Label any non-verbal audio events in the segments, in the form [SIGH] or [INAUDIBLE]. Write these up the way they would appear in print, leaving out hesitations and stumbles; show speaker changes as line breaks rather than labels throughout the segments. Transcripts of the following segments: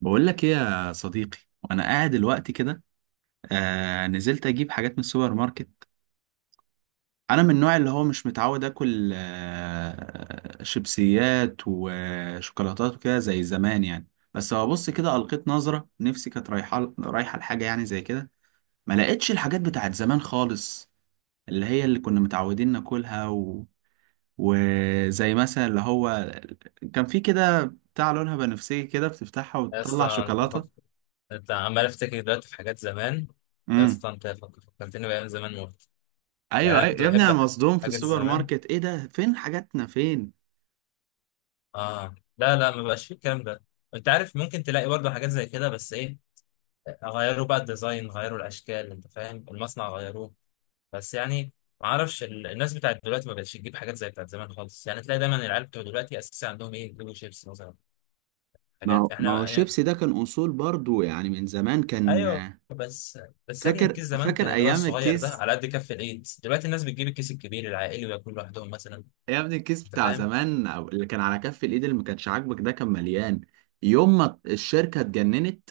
بقول لك ايه يا صديقي، وانا قاعد دلوقتي كده. نزلت اجيب حاجات من السوبر ماركت. انا من النوع اللي هو مش متعود اكل شيبسيات وشوكولاتات وكده زي زمان يعني. بس هو بص كده القيت نظرة نفسي كانت رايحه لحاجه يعني زي كده، ما لقيتش الحاجات بتاعت زمان خالص، اللي هي اللي كنا متعودين ناكلها و... وزي مثلا اللي هو كان في كده بتاع لونها بنفسجي كده بتفتحها
يا
وتطلع
اسطى
شوكولاتة.
انت عمال افتكر دلوقتي في حاجات زمان. يا
امم
اسطى فكرتني بايام زمان موت. يعني
ايوه
انا
ايوه
كنت
يا ابني، انا
بحب
مصدوم في
حاجات
السوبر
زمان.
ماركت، ايه ده، فين حاجاتنا فين؟
اه، لا ما بقاش فيه الكلام ده. انت عارف ممكن تلاقي برضه حاجات زي كده، بس ايه، غيروا بقى الديزاين، غيروا الاشكال، انت فاهم، المصنع غيروه. بس يعني ما اعرفش الناس بتاعت دلوقتي ما بقتش تجيب حاجات زي بتاعت زمان خالص، يعني تلاقي دايما العيال بتوع دلوقتي اساسا عندهم ايه، يجيبوا شيبس مثلا.
ما هو
حاجات
ما هو
احنا.
الشيبسي ده كان اصول برضو يعني، من زمان كان.
ايوه بس، بس يا ابني
فاكر
الكيس زمان
فاكر
كان اللي هو
ايام
الصغير ده
الكيس.
على قد كف الايد، دلوقتي الناس بتجيب الكيس الكبير العائلي وياكلوا لوحدهم مثلا.
يا ابني الكيس
انت
بتاع
فاهم.
زمان او اللي كان على كف الايد اللي ما كانش عاجبك ده كان مليان. يوم ما الشركه اتجننت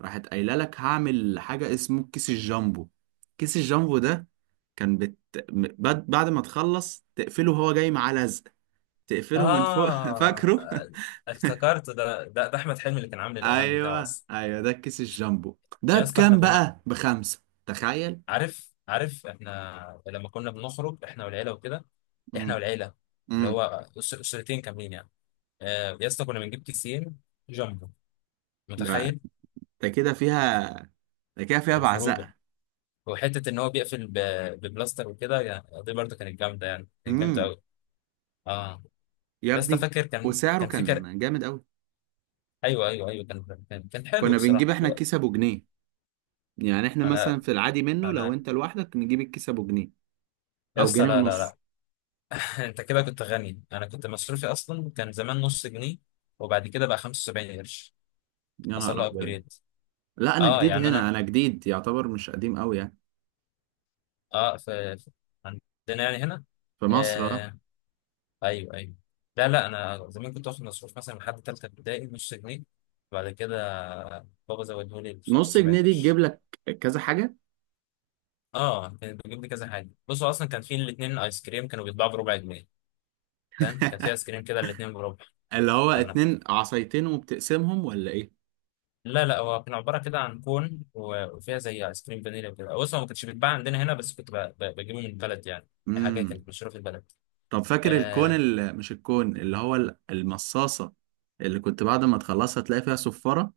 راحت قايله لك هعمل حاجه اسمه كيس الجامبو. كيس الجامبو ده كان بت... بعد ما تخلص تقفله وهو جاي معاه لزق، تقفله من فوق [LAUGHS]
اه
فاكره.
افتكرت، ده احمد حلمي اللي كان عامل الاعلان بتاعه
ايوه
اصلا.
ايوه ده الكيس الجامبو. ده
يا اسطى احنا
بكام
كنا،
بقى؟ بخمسة، تخيل.
عارف احنا لما كنا بنخرج احنا والعيله وكده، احنا
امم
والعيله، اللي
امم
هو اسرتين كاملين يعني. آه يا اسطى كنا بنجيب كيسين جامبو،
ده
متخيل؟
ده كده فيها ده كده فيها
من خروجه،
بعزقة.
وحته ان هو بيقفل ببلاستر وكده، يعني دي برضه كانت جامده، يعني كانت
امم
جامده. اه.
يا
يا اسطى
ابني،
فاكر، كان
وسعره
كان فكر.
كان جامد قوي.
ايوه كان حلو
كنا بنجيب
بصراحه
احنا
دلوقتي.
الكيس ابو جنيه، يعني احنا
انا
مثلا في العادي منه لو
انا
انت لوحدك نجيب الكيس ابو جنيه
يا
او
اسطى،
جنيه
لا.
ونص.
[LAUGHS] انت كده كنت غني، انا كنت مصروفي اصلا كان زمان نص جنيه، وبعد كده بقى 75 قرش.
يا
حصل
نهار
له
ابيض!
ابجريد.
لا انا
اه
جديد
يعني
هنا،
انا،
انا جديد يعتبر، مش قديم قوي يعني.
اه عندنا يعني هنا.
في مصر، اه.
آه. ايوه ايوه. لا انا زمان كنت واخد مصروف مثلا لحد ثالثه ابتدائي نص جنيه، وبعد كده بابا زوده لي
نص جنيه
75
دي تجيب
قرش.
لك كذا حاجة.
اه كانت بتجيب لي كذا حاجه. بصوا اصلا كان في الاثنين ايس كريم كانوا بيتباعوا بربع جنيه. فاهم؟ كان في ايس
[LAUGHS]
كريم كده الاثنين بربع.
اللي هو
كان،
اتنين عصايتين وبتقسمهم ولا ايه؟
لا هو كان عباره كده عن كون وفيها زي ايس كريم فانيليا وكده. بص هو ما كانش بيتباع عندنا هنا، بس كنت بجيبه من البلد يعني. دي حاجه
امم
كانت مشهوره في البلد.
طب فاكر الكون،
اه.
اللي مش الكون، اللي هو المصاصة اللي كنت بعد ما تخلصها تلاقي فيها صفارة.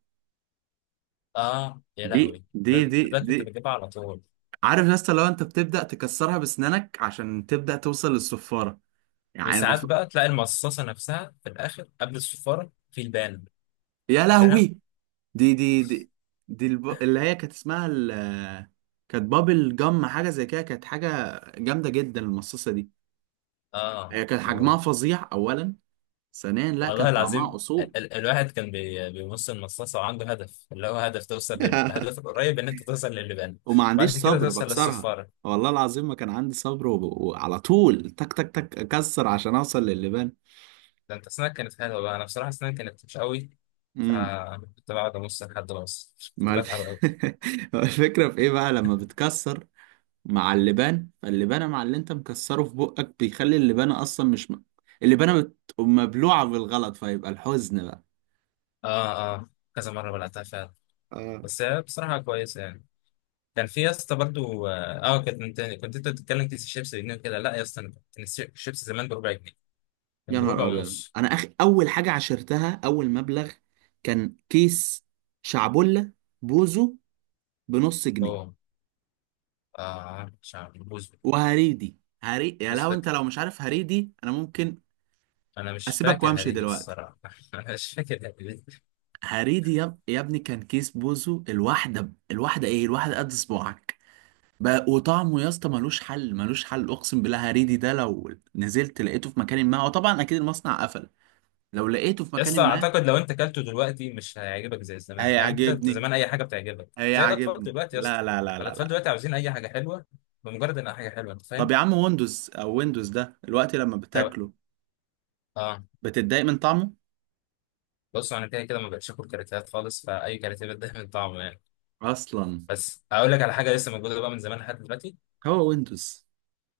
آه يا
دي
لهوي،
دي
ده,
دي
ده, ده
دي.
كنت بجيبها على طول.
عارف يا اسطى لو انت بتبدأ تكسرها بسنانك عشان تبدأ توصل للصفارة، يعني
وساعات
المفروض.
بقى تلاقي المصاصه نفسها في الاخر قبل الصفاره في البان.
يا
فاكرها؟
لهوي! دي دي اللي هي كانت اسمها كانت بابل جم حاجة زي كده، كانت حاجة جامدة جدا المصاصة دي.
اه.
هي كان حجمها فظيع أولا، ثانيا لا
والله
كان طعمها
العظيم
أصول.
ال الواحد كان بيبص المصاصة وعنده هدف، اللي هو هدف توصل
[LAUGHS]
للهدف القريب، ان انت توصل للبان.
وما عنديش
بعد كده
صبر
توصل
بكسرها.
للصفارة.
والله العظيم ما كان عندي صبر، وعلى طول تك تك تك اكسر عشان اوصل للبان.
ده انت اسنانك كانت حلوة بقى، انا بصراحة اسناني كانت مش قوي.
امم
فكنت بقعد ابص لحد ما اوصل، كنت
ما الف...
بتعب قوي.
[LAUGHS] ما الفكره في ايه بقى لما بتكسر مع اللبان، فاللبانه مع اللي انت مكسره في بقك بيخلي اللبانه اصلا مش م... اللبانه مبلوعه بالغلط، فيبقى الحزن بقى.
اه كذا مرة بلعتها فعلا.
آه.
بس هي بصراحة كويسة يعني. كان في يا اسطى برضه اه، آه، كنت انت، كنت انت بتتكلم كيس الشيبس بجنيه وكده، لا يا اسطى انا كنت كيس الشيبس زمان بربع جنيه. كان
يا
بربع
نهار ابيض!
ونص.
انا اخ، اول حاجه عشرتها، اول مبلغ كان كيس شعبولة بوزو بنص جنيه.
اوه. اه مش عارف بوز.
وهريدي. هري، يا لو انت لو مش عارف هريدي انا ممكن
انا مش
اسيبك
فاكر
وامشي
هريدة
دلوقتي.
الصراحه. [LAUGHS] انا مش فاكر هريدة.
هريدي يا ابني كان كيس بوزو الواحده الواحده ايه، الواحده قد صباعك بقى. وطعمه يا اسطى ملوش حل، ملوش حل، اقسم بالله. هريدي ده لو نزلت لقيته في مكان، ما هو طبعا اكيد المصنع قفل، لو لقيته في مكان
يسطا
ما...
اعتقد لو انت اكلته دلوقتي مش هيعجبك زي زمان، يعني انت، أنت
هيعجبني
زمان اي حاجه بتعجبك زي الاطفال
هيعجبني،
دلوقتي يا اسطى.
لا لا لا لا
الاطفال
لا.
دلوقتي عاوزين اي حاجه حلوه، بمجرد انها حاجه حلوه، انت
طب
فاهم؟
يا عم ويندوز، او ويندوز ده الوقت لما
ده
بتاكله
اه.
بتتضايق من طعمه
بص انا كده كده ما بقتش اكل كاراتيهات خالص، فاي كاراتيه بتضايق من طعمه يعني.
اصلا؟
بس هقول لك على حاجه لسه موجوده بقى من زمان لحد دلوقتي.
هو ويندوز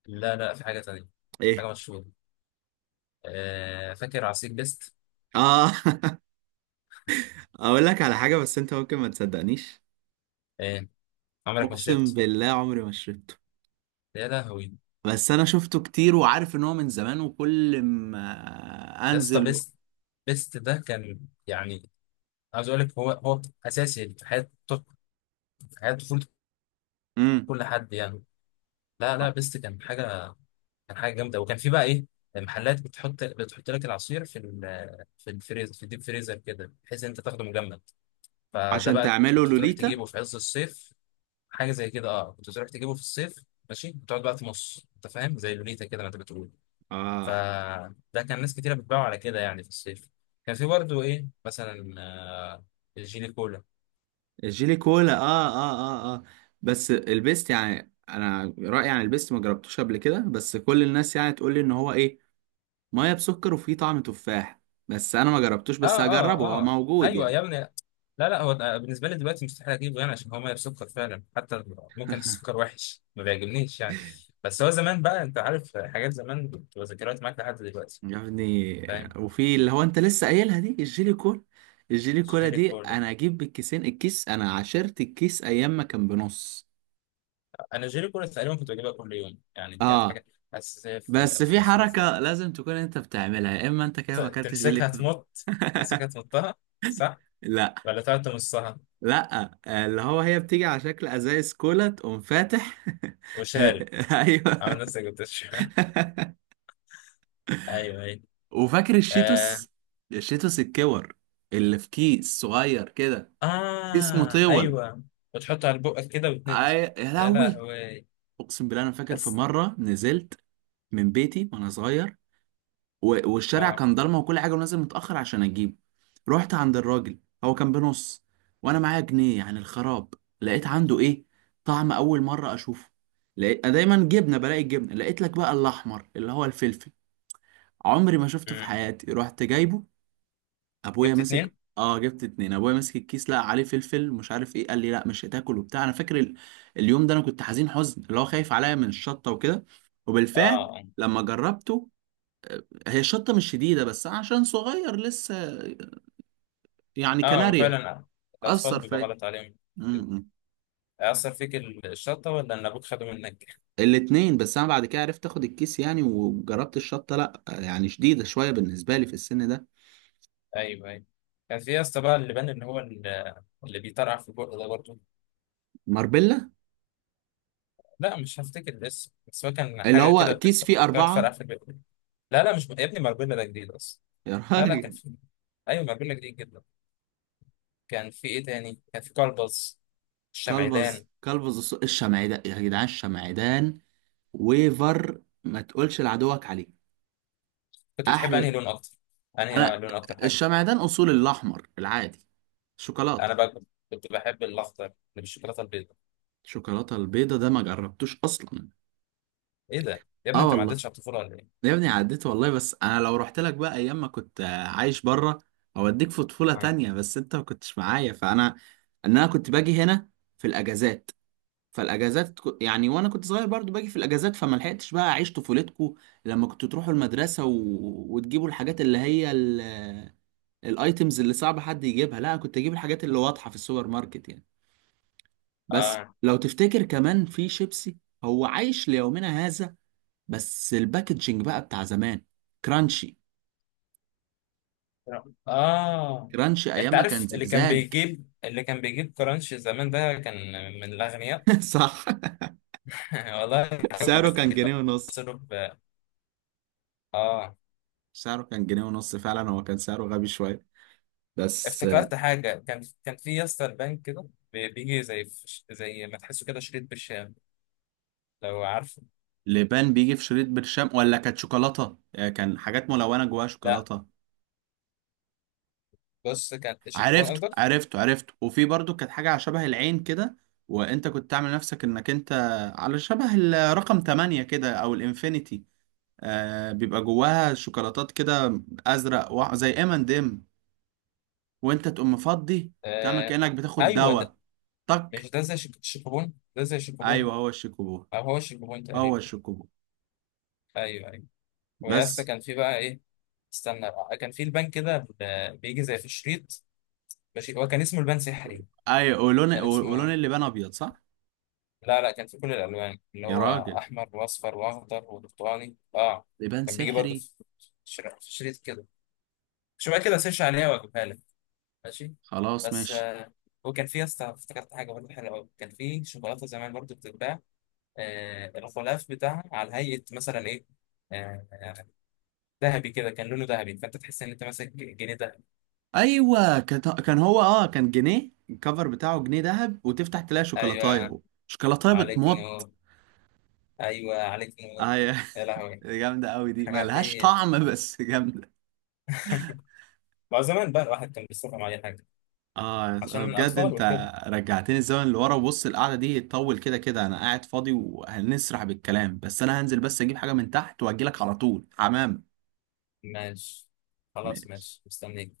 لا في حاجه تانيه.
ايه؟
حاجه مشهوره. آه، فاكر عصير بيست؟
اه. [LAUGHS] اقول لك على حاجة بس انت ممكن ما تصدقنيش.
آه. عمرك ما
اقسم
شربت؟
بالله عمري ما شربته،
يا لهوي.
بس انا شفته كتير وعارف ان هو من زمان وكل ما
يا اسطى
انزل.
بيست، بيست ده كان، يعني عاوز اقول لك، هو اساسي في حياه، في حياه طفوله
امم
كل حد يعني. لا بيست كان حاجه، كان حاجه جامده. وكان في بقى ايه، محلات بتحط لك العصير في في الفريزر، في الديب فريزر كده، بحيث إن انت تاخده مجمد. فده
عشان
بقى
تعمله
كنت تروح
لوليتا.
تجيبه في عز الصيف. حاجه زي كده، اه كنت تروح تجيبه في الصيف ماشي، وتقعد بقى تمص، انت فاهم، زي لوليتا كده ما انت بتقول.
اه.
فده كان ناس كتيره بتباعه على كده يعني في الصيف. كان في برضه ايه مثلا، آه، الجيلي كولا.
الجيلي كولا، اه اه اه اه. بس البيست يعني، انا رأيي عن البيست، ما جربتوش قبل كده، بس كل الناس يعني تقول لي ان هو ايه، ميه بسكر وفيه طعم تفاح. بس انا ما جربتوش،
اه
بس هجربه، هو
اه اه
موجود
ايوه يا
يعني.
ابني. لا لا، بالنسبه لي دلوقتي مستحيل اجيبه، يعني عشان هو ميه بسكر فعلا، حتى ممكن السكر وحش ما بيعجبنيش يعني. بس هو زمان بقى، انت عارف حاجات زمان بتبقى ذكريات معاك لحد دلوقتي.
يا ابني
فاهم؟
وفي اللي هو انت لسه قايلها دي الجيلي كولا. الجيلي كولا
جيلي
دي
كولا،
انا اجيب بالكيسين، الكيس انا عشرت الكيس ايام ما كان بنص.
انا جيلي كولا تقريبا كنت بجيبها كل يوم، يعني دي كانت
اه.
حاجه اساسيه في
بس
في
في
مصروف يعني.
حركة لازم تكون انت بتعملها، يا اما انت كده ما اكلتش جيلي
تمسكها
كولا.
تمط، تمسكها تمطها، صح؟
لا.
ولا تقعد تمصها؟
لا آه، اللي هو هي بتيجي على شكل ازايز كولا تقوم فاتح [LAUGHS]
وشارب،
ايوه.
عامل نفسك بتشرب. [LAUGHS] ايوه ايوه.
[LAUGHS] وفاكر
آه.
الشيتوس؟ الشيتوس الكور اللي في كيس صغير كده، كيس
اه
مطول.
ايوه. وتحطها على بقك كده وتنزل.
أي... يا
يا
لهوي!
لهوي.
اقسم بالله انا فاكر في مره نزلت من بيتي وانا صغير والشارع
اه.
كان ضلمه وكل حاجه ونازل متاخر عشان اجيبه. رحت عند الراجل، هو كان بنص وانا معايا جنيه، يعني الخراب. لقيت عنده ايه؟ طعم اول مره اشوفه. لقيت، أنا دايما جبنه بلاقي الجبنه، لقيت لك بقى الاحمر اللي هو الفلفل. عمري ما شفته في
مم.
حياتي. رحت جايبه، ابويا
جبت
ماسك،
اتنين.
اه جبت اتنين، ابويا ماسك الكيس لقى عليه فلفل مش عارف ايه، قال لي لا مش هتاكل وبتاع. انا فاكر اليوم ده انا كنت حزين حزن، اللي هو خايف عليا من الشطه وكده. وبالفعل
اه
لما جربته، آه، هي الشطه مش شديده بس أنا عشان صغير لسه، يعني
اه آه،
كناريا،
وفعلا الاطفال
اثر
بيبقى
فيا.
غلط عليهم كده.
امم
هيأثر فيك الشطة ولا ان ابوك خده منك؟
الاتنين. بس انا بعد كده عرفت اخد الكيس يعني وجربت الشطه، لا آه، يعني شديده شويه بالنسبه لي في السن ده.
ايوه ايوه. كان في يا اسطى بقى اللي بان، اللي هو اللي بيطرقع في البق ده برضه.
ماربيلا،
لا مش هفتكر الاسم، بس هو كان
اللي
حاجة
هو
كده
كيس فيه
بتقعد تفرقع
اربعه.
في البق. لا مش يا ابني، ماربيلا ده جديد اصلا.
يا
لا كان
راجل!
في، ايوه ماربيلا جديد جدا. كان في ايه تاني، كان في كلبز، الشمعدان.
كلبز، كلبز الشمعدان، يا جدعان الشمعدان. ويفر ما تقولش لعدوك عليه.
كنت بتحب انهي
احلى؟
لون اكتر؟ انهي
انا
لون اكتر حاجة؟
الشمعدان اصول، الاحمر العادي، شوكولاته.
انا بقى كنت بحب الاخضر اللي بالشوكولاته البيضاء.
الشوكولاته البيضه ده ما جربتوش اصلا.
ايه ده يا ابني،
اه
انت ما
والله.
عدتش على الطفوله ولا ايه؟
يا ابني عديت والله، بس انا لو رحت لك بقى ايام ما كنت آه، عايش بره، اوديك في طفوله
اه
تانية. بس انت ما كنتش معايا، فانا انا كنت باجي هنا في الاجازات. فالاجازات يعني، وانا كنت صغير برضو باجي في الاجازات، فما لحقتش بقى اعيش طفولتكو لما كنتوا تروحوا المدرسه و... وتجيبوا الحاجات اللي هي الايتمز اللي صعب حد يجيبها. لا كنت اجيب الحاجات اللي واضحه في السوبر ماركت يعني. بس
اه
لو تفتكر كمان في شيبسي هو عايش ليومنا هذا، بس الباكجينج بقى بتاع زمان. كرانشي.
آه.
كرانشي ايام
انت
ما كان
عارف اللي كان
زجزاج.
بيجيب، اللي كان بيجيب كرانش زمان ده كان من الاغنياء.
[LAUGHS] صح.
[LAUGHS] والله.
سعره كان جنيه ونص.
صرف. اه
سعره كان جنيه ونص فعلا، هو كان سعره غبي شويه، بس...
افتكرت حاجه، كان في يا اسطى البنك كده، بيجي زي زي ما تحسه كده شريط بالشام، لو عارفه.
لبان بيجي في شريط برشام، ولا كانت شوكولاتة، آه، كان حاجات ملونة جواها
لا
شوكولاتة.
بص، كان شيكوبون
عرفته
قصدك.
عرفته عرفته. وفي برضو كانت حاجة على شبه العين كده، وانت كنت تعمل نفسك انك انت، على شبه الرقم 8 كده او الانفينيتي. آه بيبقى جواها شوكولاتات كده، ازرق زي ام اند ام، وانت تقوم مفضي تعمل
آه.
كأنك بتاخد
ايوه ده،
دواء. طك.
مش ده زي شيك- شيكوبون ده، زي شيكوبون،
ايوه هو الشيكوبو،
او هو شيك بوينت
هو
تقريبا.
الشيكوبو.
ايوه ايوه. ويا اسطى
بس.
كان في بقى ايه، استنى بقى. كان في البان كده بيجي زي في الشريط ماشي، هو كان اسمه البان سحري.
ايوه، ولون
كان اسمه،
ولون اللبان ابيض صح؟
لا كان في كل الالوان اللي
يا
هو
راجل!
احمر واصفر واخضر وبرتقاني. اه
لبان
كان بيجي برضه
سحري.
في في شريط كده. مش بقى كده سيرش عليها واجيبها لك ماشي؟
خلاص
بس
ماشي.
آه. وكان في يا اسطى افتكرت حاجه برضه حلوه قوي، كان في شوكولاته زمان برضه بتتباع، آه الغلاف بتاعها على هيئه مثلا ايه، آه ذهبي كده، كان لونه ذهبي فانت تحس ان انت ماسك جنيه ده.
ايوه كان هو اه كان جنيه، الكفر بتاعه جنيه ذهب، وتفتح تلاقي
ايوه
شوكولاتايه. شوكولاتايه
عليك
بتمط.
نور. ايوه عليك نور.
ايوه.
يا
[LAUGHS]
لهوي.
جامده قوي دي،
الحاجات
ملهاش
دي،
طعم بس [LAUGHS] جامده.
مع زمان بقى الواحد كان بيصرف على اي حاجه
اه
عشان
بجد
الاطفال
انت
وكده.
رجعتني الزمن اللي ورا. وبص القعده دي تطول، كده كده انا قاعد فاضي وهنسرح بالكلام، بس انا هنزل بس اجيب حاجه من تحت واجيلك على طول، حمام.
ماشي، خلاص
ماشي.
ماشي مستنيك.